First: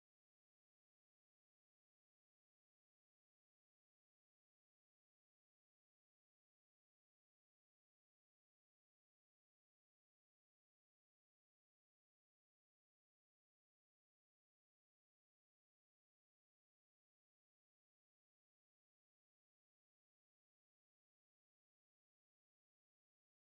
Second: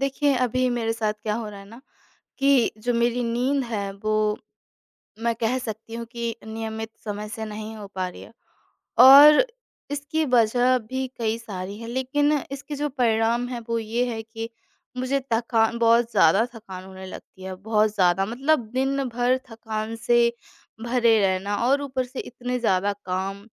देखिए, अभी मेरे साथ क्या हो रहा है ना कि जो मेरी नींद है वो मैं कह सकती हूँ कि नियमित समय से नहीं हो पा रही है। और इसकी वजह भी कई सारी है, लेकिन इसके जो परिणाम है वो ये है कि मुझे थकान, बहुत ज़्यादा थकान होने लगती है, बहुत ज़्यादा, मतलब दिन भर थकान से भरे रहना। और ऊपर से इतने ज़्यादा काम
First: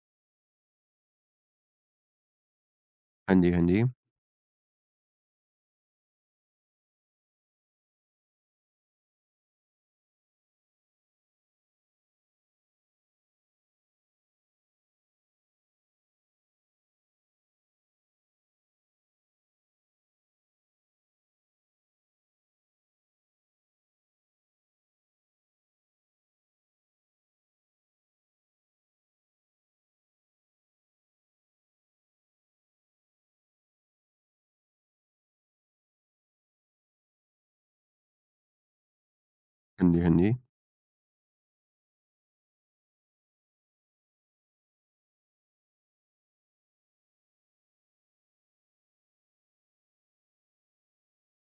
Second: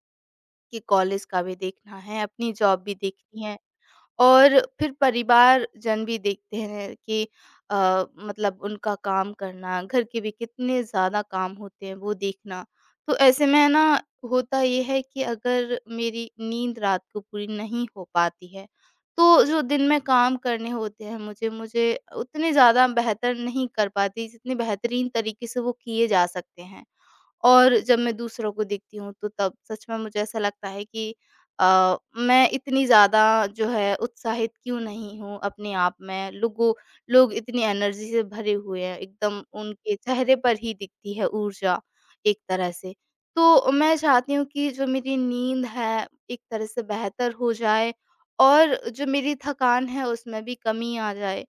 कि कॉलेज का भी देखना है, अपनी जॉब भी हाँ देखनी जी, है, हाँ जी। और फिर परिवारजन भी देखते हैं कि, मतलब उनका काम करना, घर के भी कितने ज़्यादा काम होते हैं वो देखना। तो ऐसे में है ना, होता ये है कि अगर मेरी नींद रात को पूरी नहीं हो पाती है, तो जो दिन में काम करने होते हैं मुझे उतने ज़्यादा बेहतर नहीं कर पाती जितने बेहतरीन तरीके से वो किए जा सकते हैं। और जब मैं दूसरों को देखती हूँ तो तब सच में मुझे ऐसा लगता है कि, मैं इतनी ज़्यादा जो है उत्साहित क्यों नहीं हूँ अपने आप में। लोग इतनी एनर्जी से भरे हुए हैं, एकदम हाँ उनके जी, हाँ जी। चेहरे पर ही दिखती है ऊर्जा एक तरह से। तो मैं चाहती हूँ कि जो मेरी नींद है एक तरह से बेहतर हो जाए और जो मेरी थकान है उसमें भी कमी आ जाए।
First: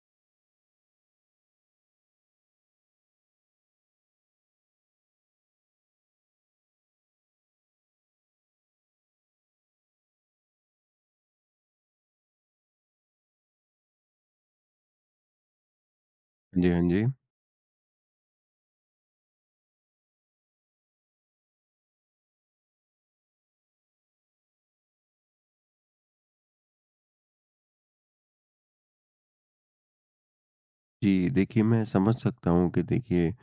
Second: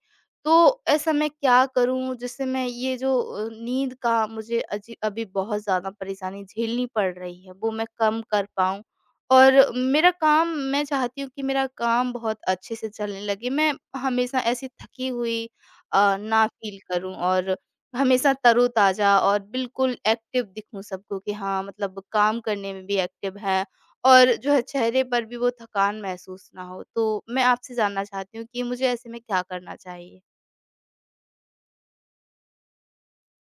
तो ऐसा मैं क्या करूँ जिससे मैं ये जो नींद का मुझे अजी अभी बहुत ज़्यादा परेशानी झेलनी पड़ रही है, वो मैं कम कर पाऊँ। और मेरा काम, मैं चाहती हूँ कि मेरा काम बहुत अच्छे से चलने लगे। मैं हमेशा ऐसी थकी हुई ना हाँ जी, फ़ील हाँ जी। करूँ, और हमेशा तरोताज़ा और बिल्कुल एक्टिव दिखूँ सबको कि हाँ, मतलब काम करने में भी एक्टिव है और जो है चेहरे पर भी वो थकान महसूस ना हो। तो मैं आपसे जानना चाहती हूँ कि मुझे ऐसे में क्या करना चाहिए? जी, देखिए मैं समझ सकता हूँ कि देखिए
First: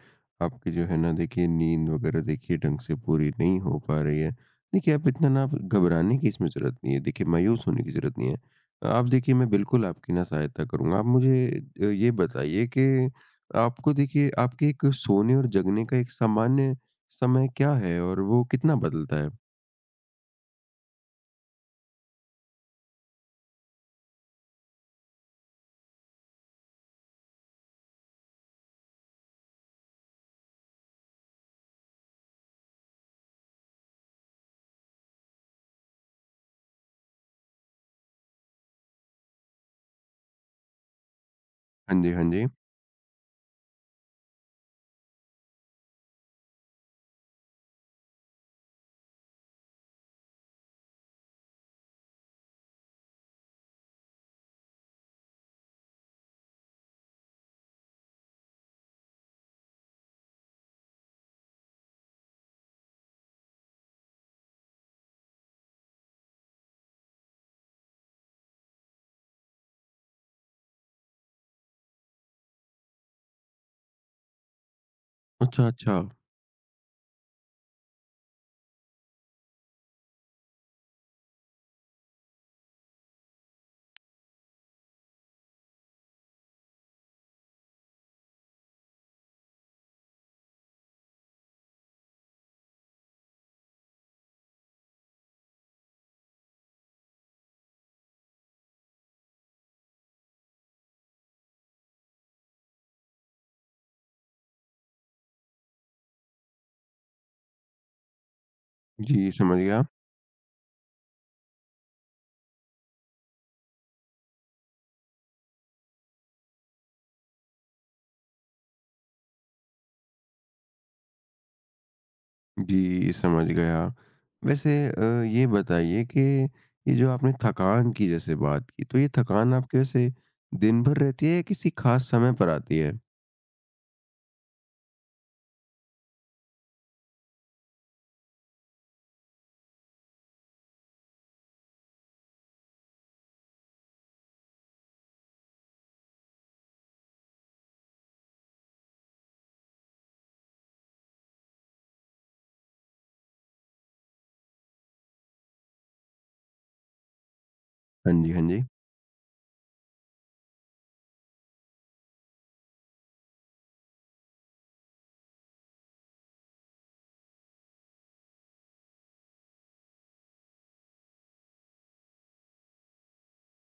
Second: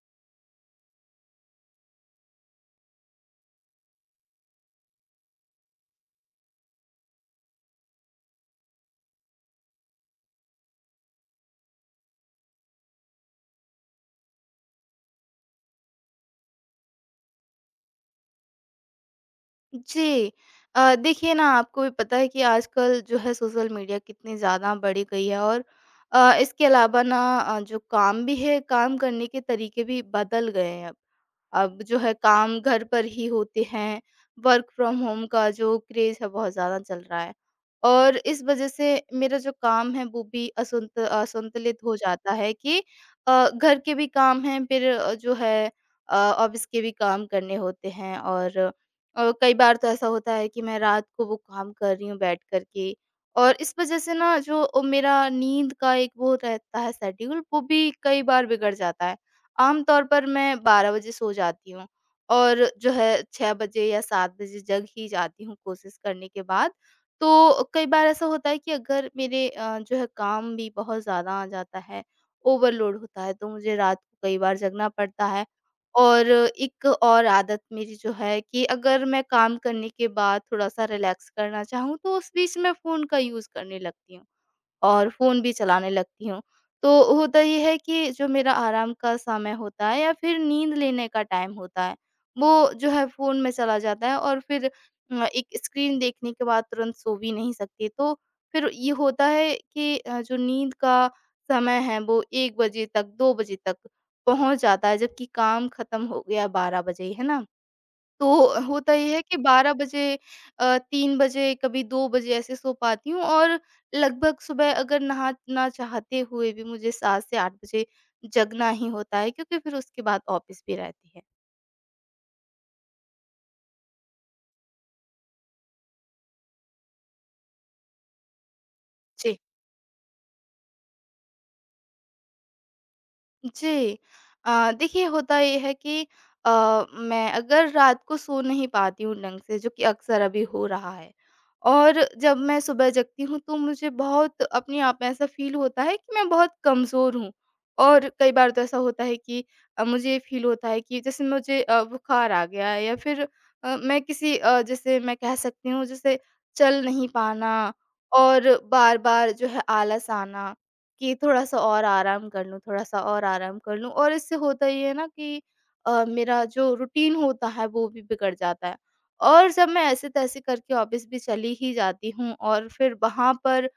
आपकी जो है ना देखिए नींद वग़ैरह देखिए ढंग से पूरी नहीं हो पा रही है। देखिए आप इतना ना आप घबराने की इसमें ज़रूरत नहीं है, देखिए मायूस होने की ज़रूरत नहीं है। आप देखिए मैं बिल्कुल आपकी ना सहायता करूँगा। आप मुझे ये बताइए कि आपको देखिए आपके एक सोने और जगने का एक सामान्य समय क्या है और वो कितना बदलता है? जी। देखिए ना, आपको भी पता है कि आजकल जो है सोशल मीडिया कितनी ज़्यादा बढ़ गई है, और इसके अलावा ना जो काम भी है, काम करने के तरीके भी बदल गए हैं अब। अब जो है काम घर पर ही होते हैं, वर्क फ्रॉम होम का जो क्रेज़ है बहुत ज़्यादा चल रहा है। और इस वज़ह से मेरा जो काम है वो भी असुंत असंतुलित हो हाँ जी, हाँ जाता जी। है कि घर के भी काम हैं, फिर जो है ऑफ़िस के भी काम करने होते हैं, और कई बार तो ऐसा होता है कि मैं रात को वो काम कर रही हूँ बैठ कर के, और इस वज़ह से ना जो मेरा नींद का एक वो रहता है शेड्यूल, वो भी कई बार बिगड़ जाता है। आमतौर पर मैं 12 बजे सो जाती हूँ, और जो है 6 बजे या 7 बजे जग ही जाती हूँ कोशिश करने के बाद। तो कई बार ऐसा होता है कि अगर मेरे जो है काम भी बहुत ज़्यादा आ जाता है, ओवरलोड होता है, तो मुझे रात को कई बार जगना पड़ता है। अच्छा, अच्छा। और एक और आदत मेरी जो है कि अगर मैं काम करने के बाद थोड़ा-सा रिलैक्स करना चाहूँ, तो उस बीच में फ़ोन का यूज़ करने लगती हूँ। और फ़ोन भी चलाने लगती हूँ। तो होता ये है कि जो मेरा आराम का समय होता है या फिर नींद लेने का टाइम होता है, वो जो है फ़ोन में चला जाता है, और फिर एक स्क्रीन देखने के बाद तुरंत सो भी नहीं सकती। तो फिर ये होता है कि जो नींद का समय है वो 1 बजे तक, 2 बजे तक पहुँच जाता है, जबकि काम खत्म हो गया 12 बजे, है ना? तो होता ये है जी, कि समझ 12 गया। बजे, 3 बजे, कभी 2 बजे ऐसे सो पाती हूँ, और लगभग सुबह अगर नहाना चाहते हुए भी, मुझे 7 से 8 बजे जगना ही होता है, क्योंकि फिर उसके बाद ऑफिस भी रहती है। जी, समझ गया। वैसे ये बताइए कि ये जो आपने थकान की जैसे बात की, तो ये जी। थकान आपके वैसे दिन भर रहती है या किसी ख़ास समय पर आती है? जी। अ, देखिए, होता ये है कि मैं अगर रात को सो नहीं पाती हूँ ढंग से, जो कि अक्सर अभी हो रहा है, और जब मैं सुबह जगती हूँ, तो मुझे बहुत अपने आप में ऐसा फ़ील होता है कि मैं बहुत कमज़ोर हूँ। और कई बार तो ऐसा होता है कि मुझे फ़ील होता है कि जैसे मुझे बुखार आ गया है, या फिर मैं किसी जैसे मैं कह सकती हूँ, जैसे चल नहीं पाना, हाँ जी, हाँ और जी। बार-बार जो है आलस आना कि थोड़ा-सा और आराम कर लूँ, थोड़ा-सा और आराम कर लूँ, और इससे होता ये है ना कि मेरा जो रूटीन होता है वो भी बिगड़ जाता है। और जब मैं ऐसे-तैसे करके ऑफ़िस भी चली ही जाती हूँ, और फिर वहाँ पर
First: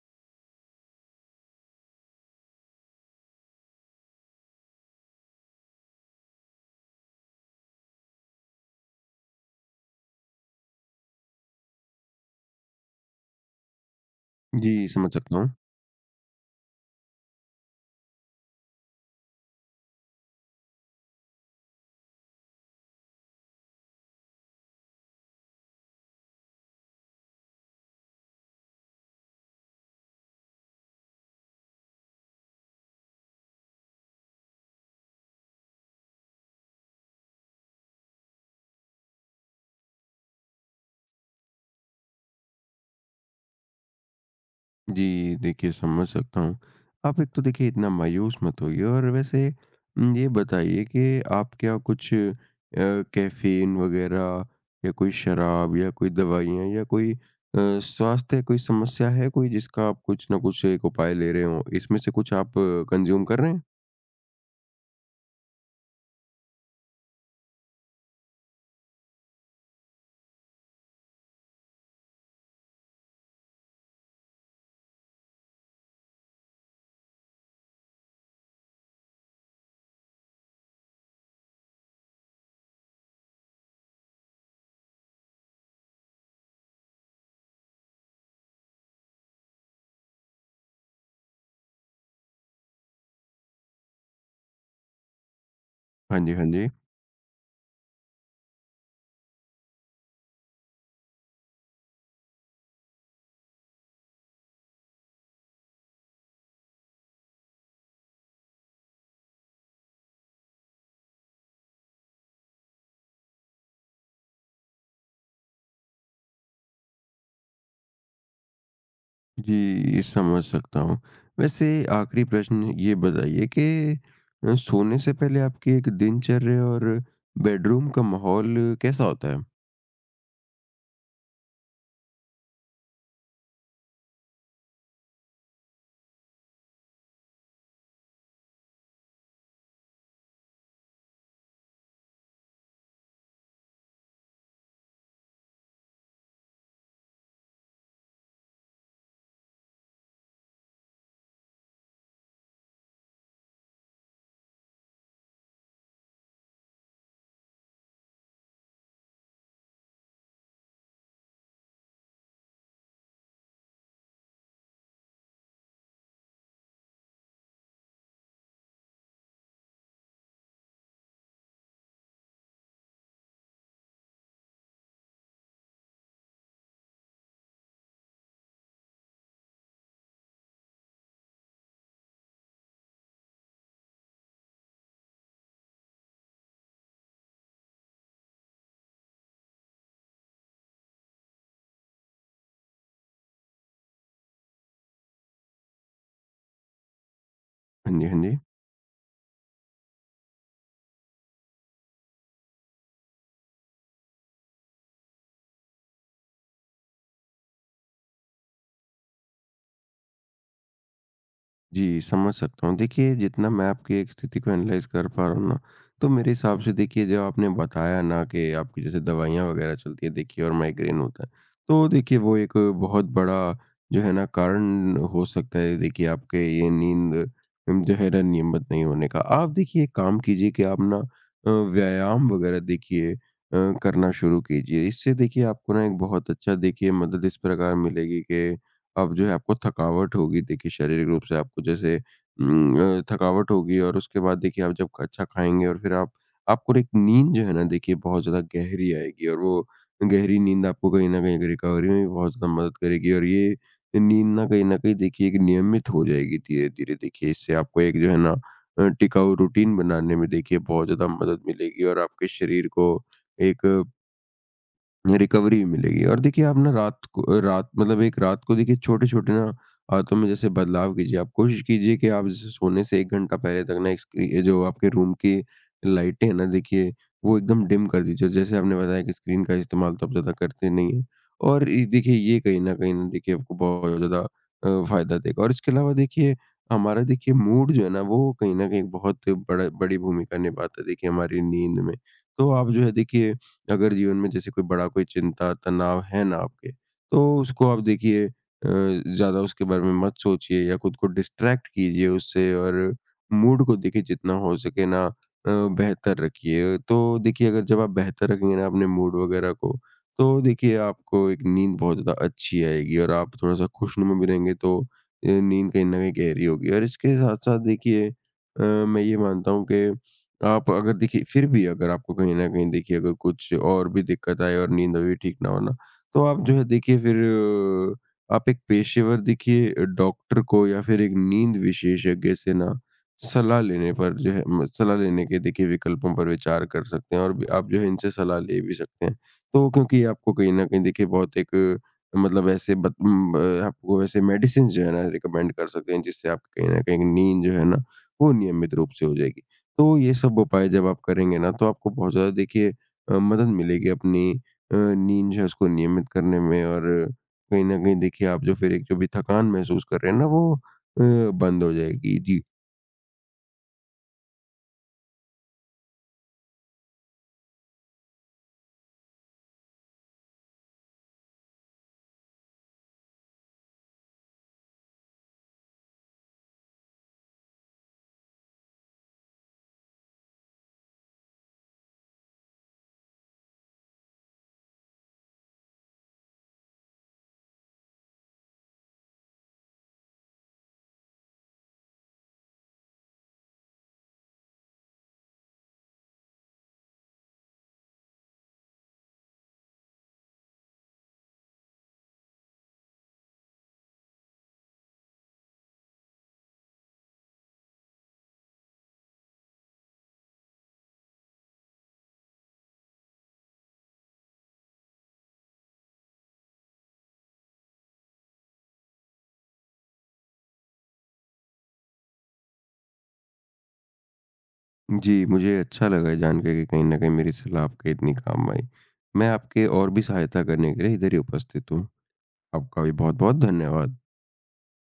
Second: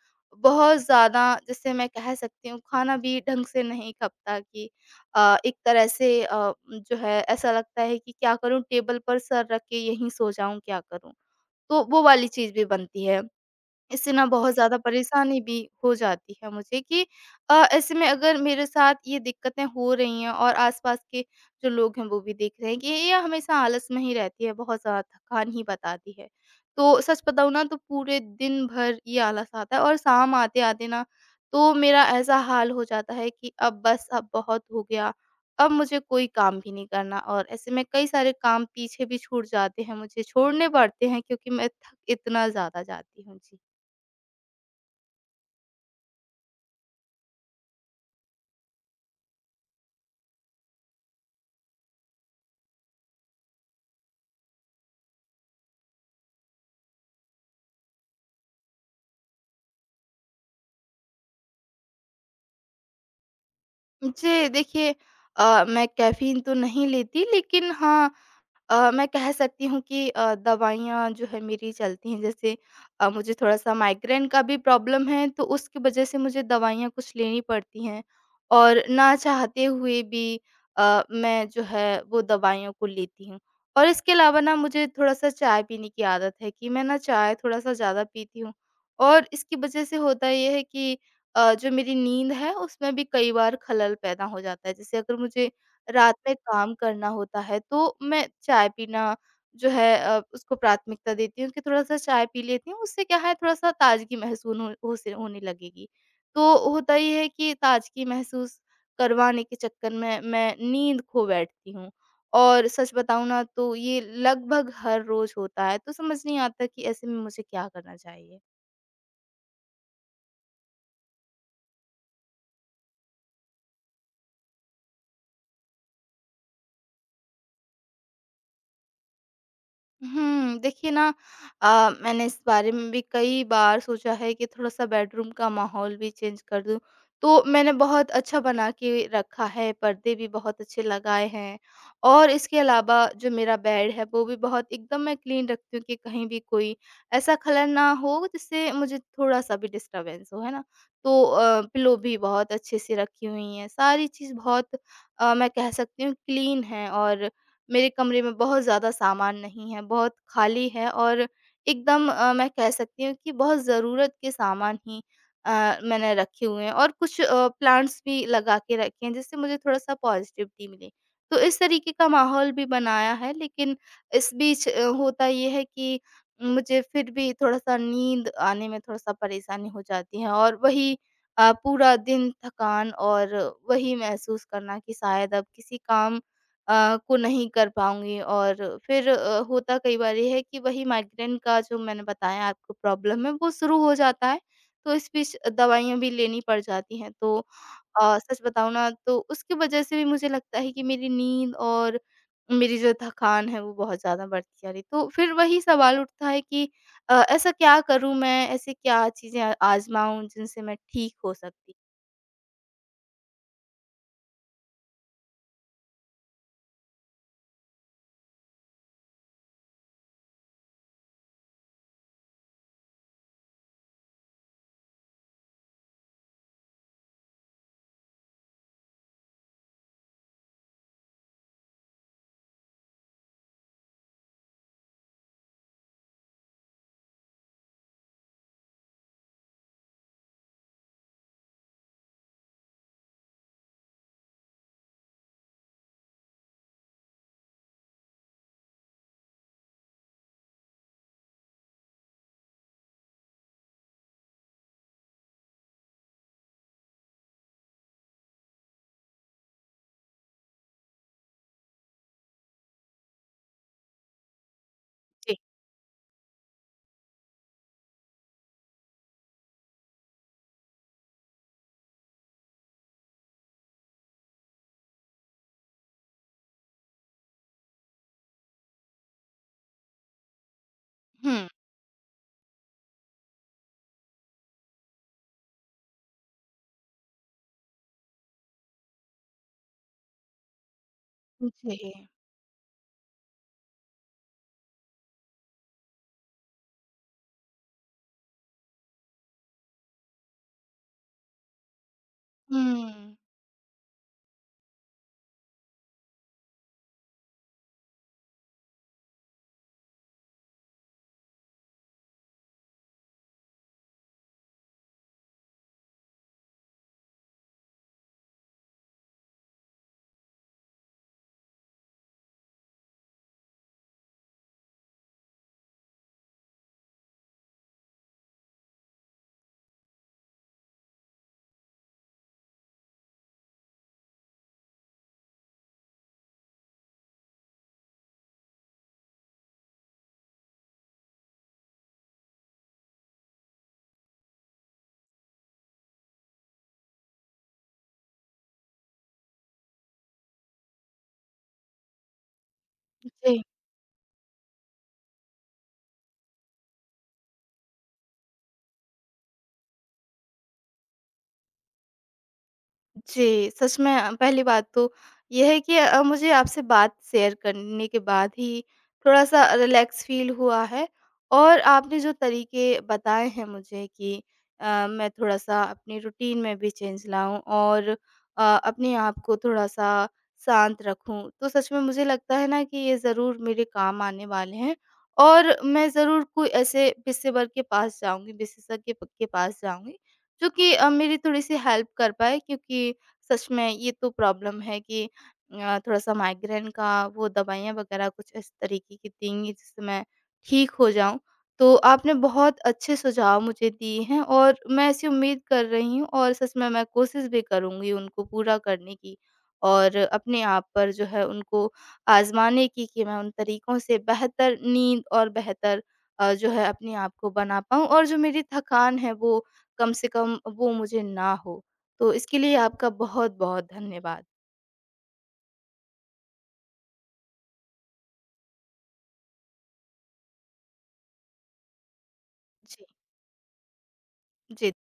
बहुत ज़्यादा, जैसे मैं कह सकती हूँ, खाना भी ढंग से नहीं खपता कि एक तरह से जो है ऐसा लगता है कि क्या करूँ, टेबल पर सर रख के यहीं सो जाऊँ, क्या करूँ? तो वो वाली चीज़ भी बनती है। इससे ना बहुत ज़्यादा जी, समझ सकता परेशानी हूँ। भी हो जाती है मुझे कि ऐसे में अगर मेरे साथ ये दिक्कतें हो रही हैं, और आसपास के जो लोग हैं वो भी देख रहे हैं कि ये हमेशा आलस में ही रहती है, बहुत ज़्यादा थकान ही बताती है। तो सच बताऊँ ना, तो पूरे दिन भर ये आलस आता है, और शाम आते-आते ना तो मेरा ऐसा हाल हो जाता है कि अब बस, अब बहुत हो गया, अब मुझे कोई काम भी नहीं करना, और ऐसे में कई सारे काम पीछे भी छूट जाते हैं, मुझे छोड़ने पड़ते हैं, क्योंकि मैं थक इतना ज़्यादा जाती हूँ। जी। जी, देखिए समझ सकता हूँ। आप एक तो देखिए इतना मायूस मत होइए और वैसे ये बताइए कि आप क्या कुछ कैफ़ीन वग़ैरह या कोई शराब या कोई दवाइयाँ या कोई स्वास्थ्य कोई समस्या है कोई जिसका आप कुछ न कुछ एक उपाय ले रहे हों? इसमें से कुछ आप कंज़्यूम कर रहे हैं? जी, देखिए, मैं कैफ़ीन तो नहीं लेती, लेकिन हाँ, मैं कह सकती हूँ कि दवाइयाँ जो है मेरी चलती हैं। जैसे मुझे थोड़ा-सा माइग्रेन का भी प्रॉब्लम है, तो उसकी वजह से मुझे दवाइयाँ कुछ लेनी पड़ती हैं, और ना चाहते हुए भी मैं जो है वो दवाइयों को लेती हूँ। और इसके अलावा ना मुझे थोड़ा-सा चाय पीने की आदत है, कि मैं ना चाय थोड़ा-सा ज़्यादा पीती हूँ, और इसकी वजह से होता ये है कि जो मेरी नींद है उसमें भी कई बार खलल पैदा हो जाता है। जैसे अगर मुझे रात हाँ जी, में हाँ जी। काम करना होता है तो मैं चाय पीना जो है उसको प्राथमिकता देती हूँ कि थोड़ा-सा चाय पी लेती हूँ, उससे क्या है थोड़ा-सा ताज़गी महसूस हो से होने लगेगी। तो होता ये है कि ताज़गी महसूस करवाने के चक्कर में मैं नींद खो बैठती हूँ, और सच बताऊँ ना तो ये लगभग हर रोज़ होता है, तो समझ नहीं आता कि ऐसे में मुझे क्या करना चाहिए? जी, समझ सकता हूँ। वैसे आखिरी प्रश्न ये बताइए कि सोने से पहले आपकी एक दिनचर्या और बेडरूम का माहौल कैसा होता है? देखिए ना, मैंने इस बारे में भी कई बार सोचा है कि थोड़ा-सा बेडरूम का माहौल भी चेंज कर दूँ। तो मैंने बहुत अच्छा बना के रखा है, पर्दे भी बहुत अच्छे लगाए हैं, और इसके अलावा जो मेरा बेड है, वो भी बहुत एकदम मैं क्लीन रखती हूँ कि कहीं भी कोई ऐसा खलल ना हो, जिससे मुझे थोड़ा-सा भी डिस्टर्बेंस हो, है ना? तो पिलो भी बहुत अच्छे से रखी हुई हैं, सारी चीज़ बहुत, मैं कह सकती हूँ, क्लीन है, और मेरे कमरे में बहुत ज़्यादा सामान नहीं है, बहुत खाली है, और एकदम, मैं कह सकती हूँ कि बहुत ज़रूरत के सामान ही अ, मैंने रखे हुए हैं, और कुछ प्लांट्स भी लगा के रखे हैं, जिससे मुझे थोड़ा-सा पॉज़िटिविटी मिले। तो इस तरीके का माहौल भी बनाया है, लेकिन इस बीच होता ये है कि मुझे फिर भी थोड़ा-सा नींद आने में थोड़ा-सा परेशानी हो जाती है, और वही पूरा दिन थकान, और वही महसूस करना कि शायद अब किसी काम को नहीं कर पाऊँगी, और फिर होता कई बार ये है कि वही माइग्रेन का जो मैंने बताया आपको प्रॉब्लम है, वो शुरू हो जाता है, तो इस बीच दवाइयाँ भी लेनी पड़ जाती हैं। तो हाँ जी, हाँ जी। सच बताऊँ ना, तो उसकी वज़ह से भी मुझे लगता है कि मेरी नींद और मेरी जो थकान है वो बहुत ज़्यादा बढ़ती जा रही है। तो फिर वही सवाल उठता है कि ऐसा क्या करूँ मैं? ऐसी क्या चीज़ें आज़माऊँ जिनसे मैं ठीक हो सकती? जी, समझ सकता हूँ। देखिए, जितना मैं आपकी एक स्थिति को एनालाइज़ कर पा रहा हूँ ना, तो मेरे हिसाब से देखिए जब आपने बताया ना कि आपकी जैसे दवाइयाँ वग़ैरह चलती हैं देखिए और माइग्रेन होता है, तो देखिए वो एक बहुत बड़ा जो है ना कारण हो सकता है देखिए आपके ये नींद जो है ना नियमित नहीं होने का। आप देखिए एक काम कीजिए कि आप ना व्यायाम वग़ैरह देखिए करना शुरू कीजिए। इससे देखिए आपको ना एक बहुत अच्छा देखिए मदद इस प्रकार मिलेगी कि अब जो है आपको थकावट होगी देखिए शारीरिक रूप से आपको जैसे थकावट होगी और उसके बाद देखिए आप जब अच्छा खाएँगे और फिर आप आपको एक नींद जो है ना देखिए बहुत ज़्यादा गहरी आएगी और वो गहरी नींद आपको कहीं न कहीं रिकवरी में भी बहुत ज़्यादा मदद करेगी और ये नींद ना कहीं न कहीं देखिए एक नियमित हो जाएगी धीरे-धीरे देखिए इससे आपको एक जो है ना टिकाऊ रूटीन बनाने में देखिए बहुत ज़्यादा मदद मिलेगी और आपके शरीर को एक जी। रिकवरी भी मिलेगी और देखिए आप ना रात को रात मतलब एक रात को देखिए छोटे-छोटे ना आदतों में जैसे बदलाव कीजिए। आप कोशिश कीजिए कि आप जैसे सोने से 1 घंटा पहले तक ना एक स्क्री ये जो आपके रूम की लाइटें हैं ना देखिए, वो एकदम डिम कर दीजिए। जैसे आपने बताया कि स्क्रीन का इस्तेमाल तो आप ज़्यादा करते नहीं हैं हुँ। और ये देखिए ये कहीं न देखिए आपको बहुत ज़्यादा फ़ायदा देगा और इसके अलावा देखिए हमारा देखिए मूड जो है ना वो कहीं न कहीं बहुत बड़ा बड़ी भूमिका निभाता है देखिए हमारी नींद में। जी। तो आप जो है देखिए अगर जीवन में जैसे कोई बड़ा कोई चिंता, तनाव है ना आपके, तो उसको आप देखिए ज़्यादा उसके बारे में मत सोचिए या खुद को डिस्ट्रैक्ट कीजिए उससे और हुँ। मूड को देखिए जितना हो सके ना बेहतर रखिए। तो देखिए अगर जब आप बेहतर रखेंगे ना अपने मूड वगैरह को, तो देखिए आपको एक नींद बहुत ज़्यादा अच्छी आएगी और आप थोड़ा-सा खुशनुमा भी रहेंगे तो नींद कहीं न कहीं गहरी होगी और इसके साथ-साथ देखिए मैं ये मानता हूँ कि आप अगर देखिए फिर भी अगर आपको कहीं न कहीं देखिए अगर कुछ और भी दिक्कत आए और नींद अभी ठीक ना हो ना, तो आप जो है देखिए फिर आप एक पेशेवर देखिए डॉक्टर को या फिर एक नींद विशेषज्ञ से ना सलाह लेने पर जो है म सलाह लेने के देखिए विकल्पों पर विचार कर सकते हैं और भी आप जो है इनसे सलाह ले भी सकते हैं। तो क्योंकि ये आपको कहीं न कहीं देखिए बहुत एक अ, मतलब ऐसे बत उम, अ, आपको ऐसे मेडिसिन्स जो है ना रिकमेंड कर सकते हैं जिससे आपकी कहीं न कहीं नींद जो है ना, वो नियमित रूप से हो जाएगी। तो ये सब उपाय जब आप करेंगे ना, तो आपको बहुत ज़्यादा देखिए जी। मदद मिलेगी अपनी नींद जो है उसको नियमित करने में और कहीं न कहीं देखिए आप जो फिर एक जो भी थकान महसूस कर रहे हैं ना वो बंद हो जाएगी। जी। जी, सच में पहली बात तो ये है कि मुझे आपसे बात शेयर करने के बाद ही थोड़ा-सा रिलैक्स फ़ील हुआ है, और आपने जो तरीके बताए हैं मुझे कि मैं थोड़ा-सा अपनी रूटीन में भी चेंज लाऊँ, और अपने आप को थोड़ा-सा शांत रखूँ, तो सच में मुझे लगता है ना कि ये ज़रूर मेरे काम आने वाले हैं। और मैं ज़रूर कोई ऐसे पेशेवर के पास जाऊँगी, विशेषज्ञ प के पास जाऊँगी, जो कि मेरी थोड़ी-सी हेल्प कर पाए, क्योंकि सच में ये तो प्रॉब्लम है कि थोड़ा-सा माइग्रेन का वो दवाइयाँ वगैरह कुछ इस तरीके की देंगी जिससे मैं ठीक हो जाऊँ। तो आपने बहुत अच्छे सुझाव मुझे दिए हैं, और मैं ऐसी उम्मीद कर रही हूँ, और सच में मैं कोशिश भी करूँगी उनको पूरा करने की, और अपने आप पर जो है उनको आज़माने की, कि मैं उन तरीकों से बेहतर नींद और बेहतर, जो है, अपने आप को बना पाऊँ, और जो मेरी थकान है वो कम से कम वो मुझे ना हो। तो इसके लिए आपका बहुत-बहुत धन्यवाद। जी, मुझे अच्छा लगा ये जानकर कि कहीं न कहीं मेरी सलाह आपके इतनी काम आई। मैं आपके और भी सहायता करने के लिए इधर ही उपस्थित हूँ। आपका जी। भी बहुत-बहुत धन्यवाद। जी।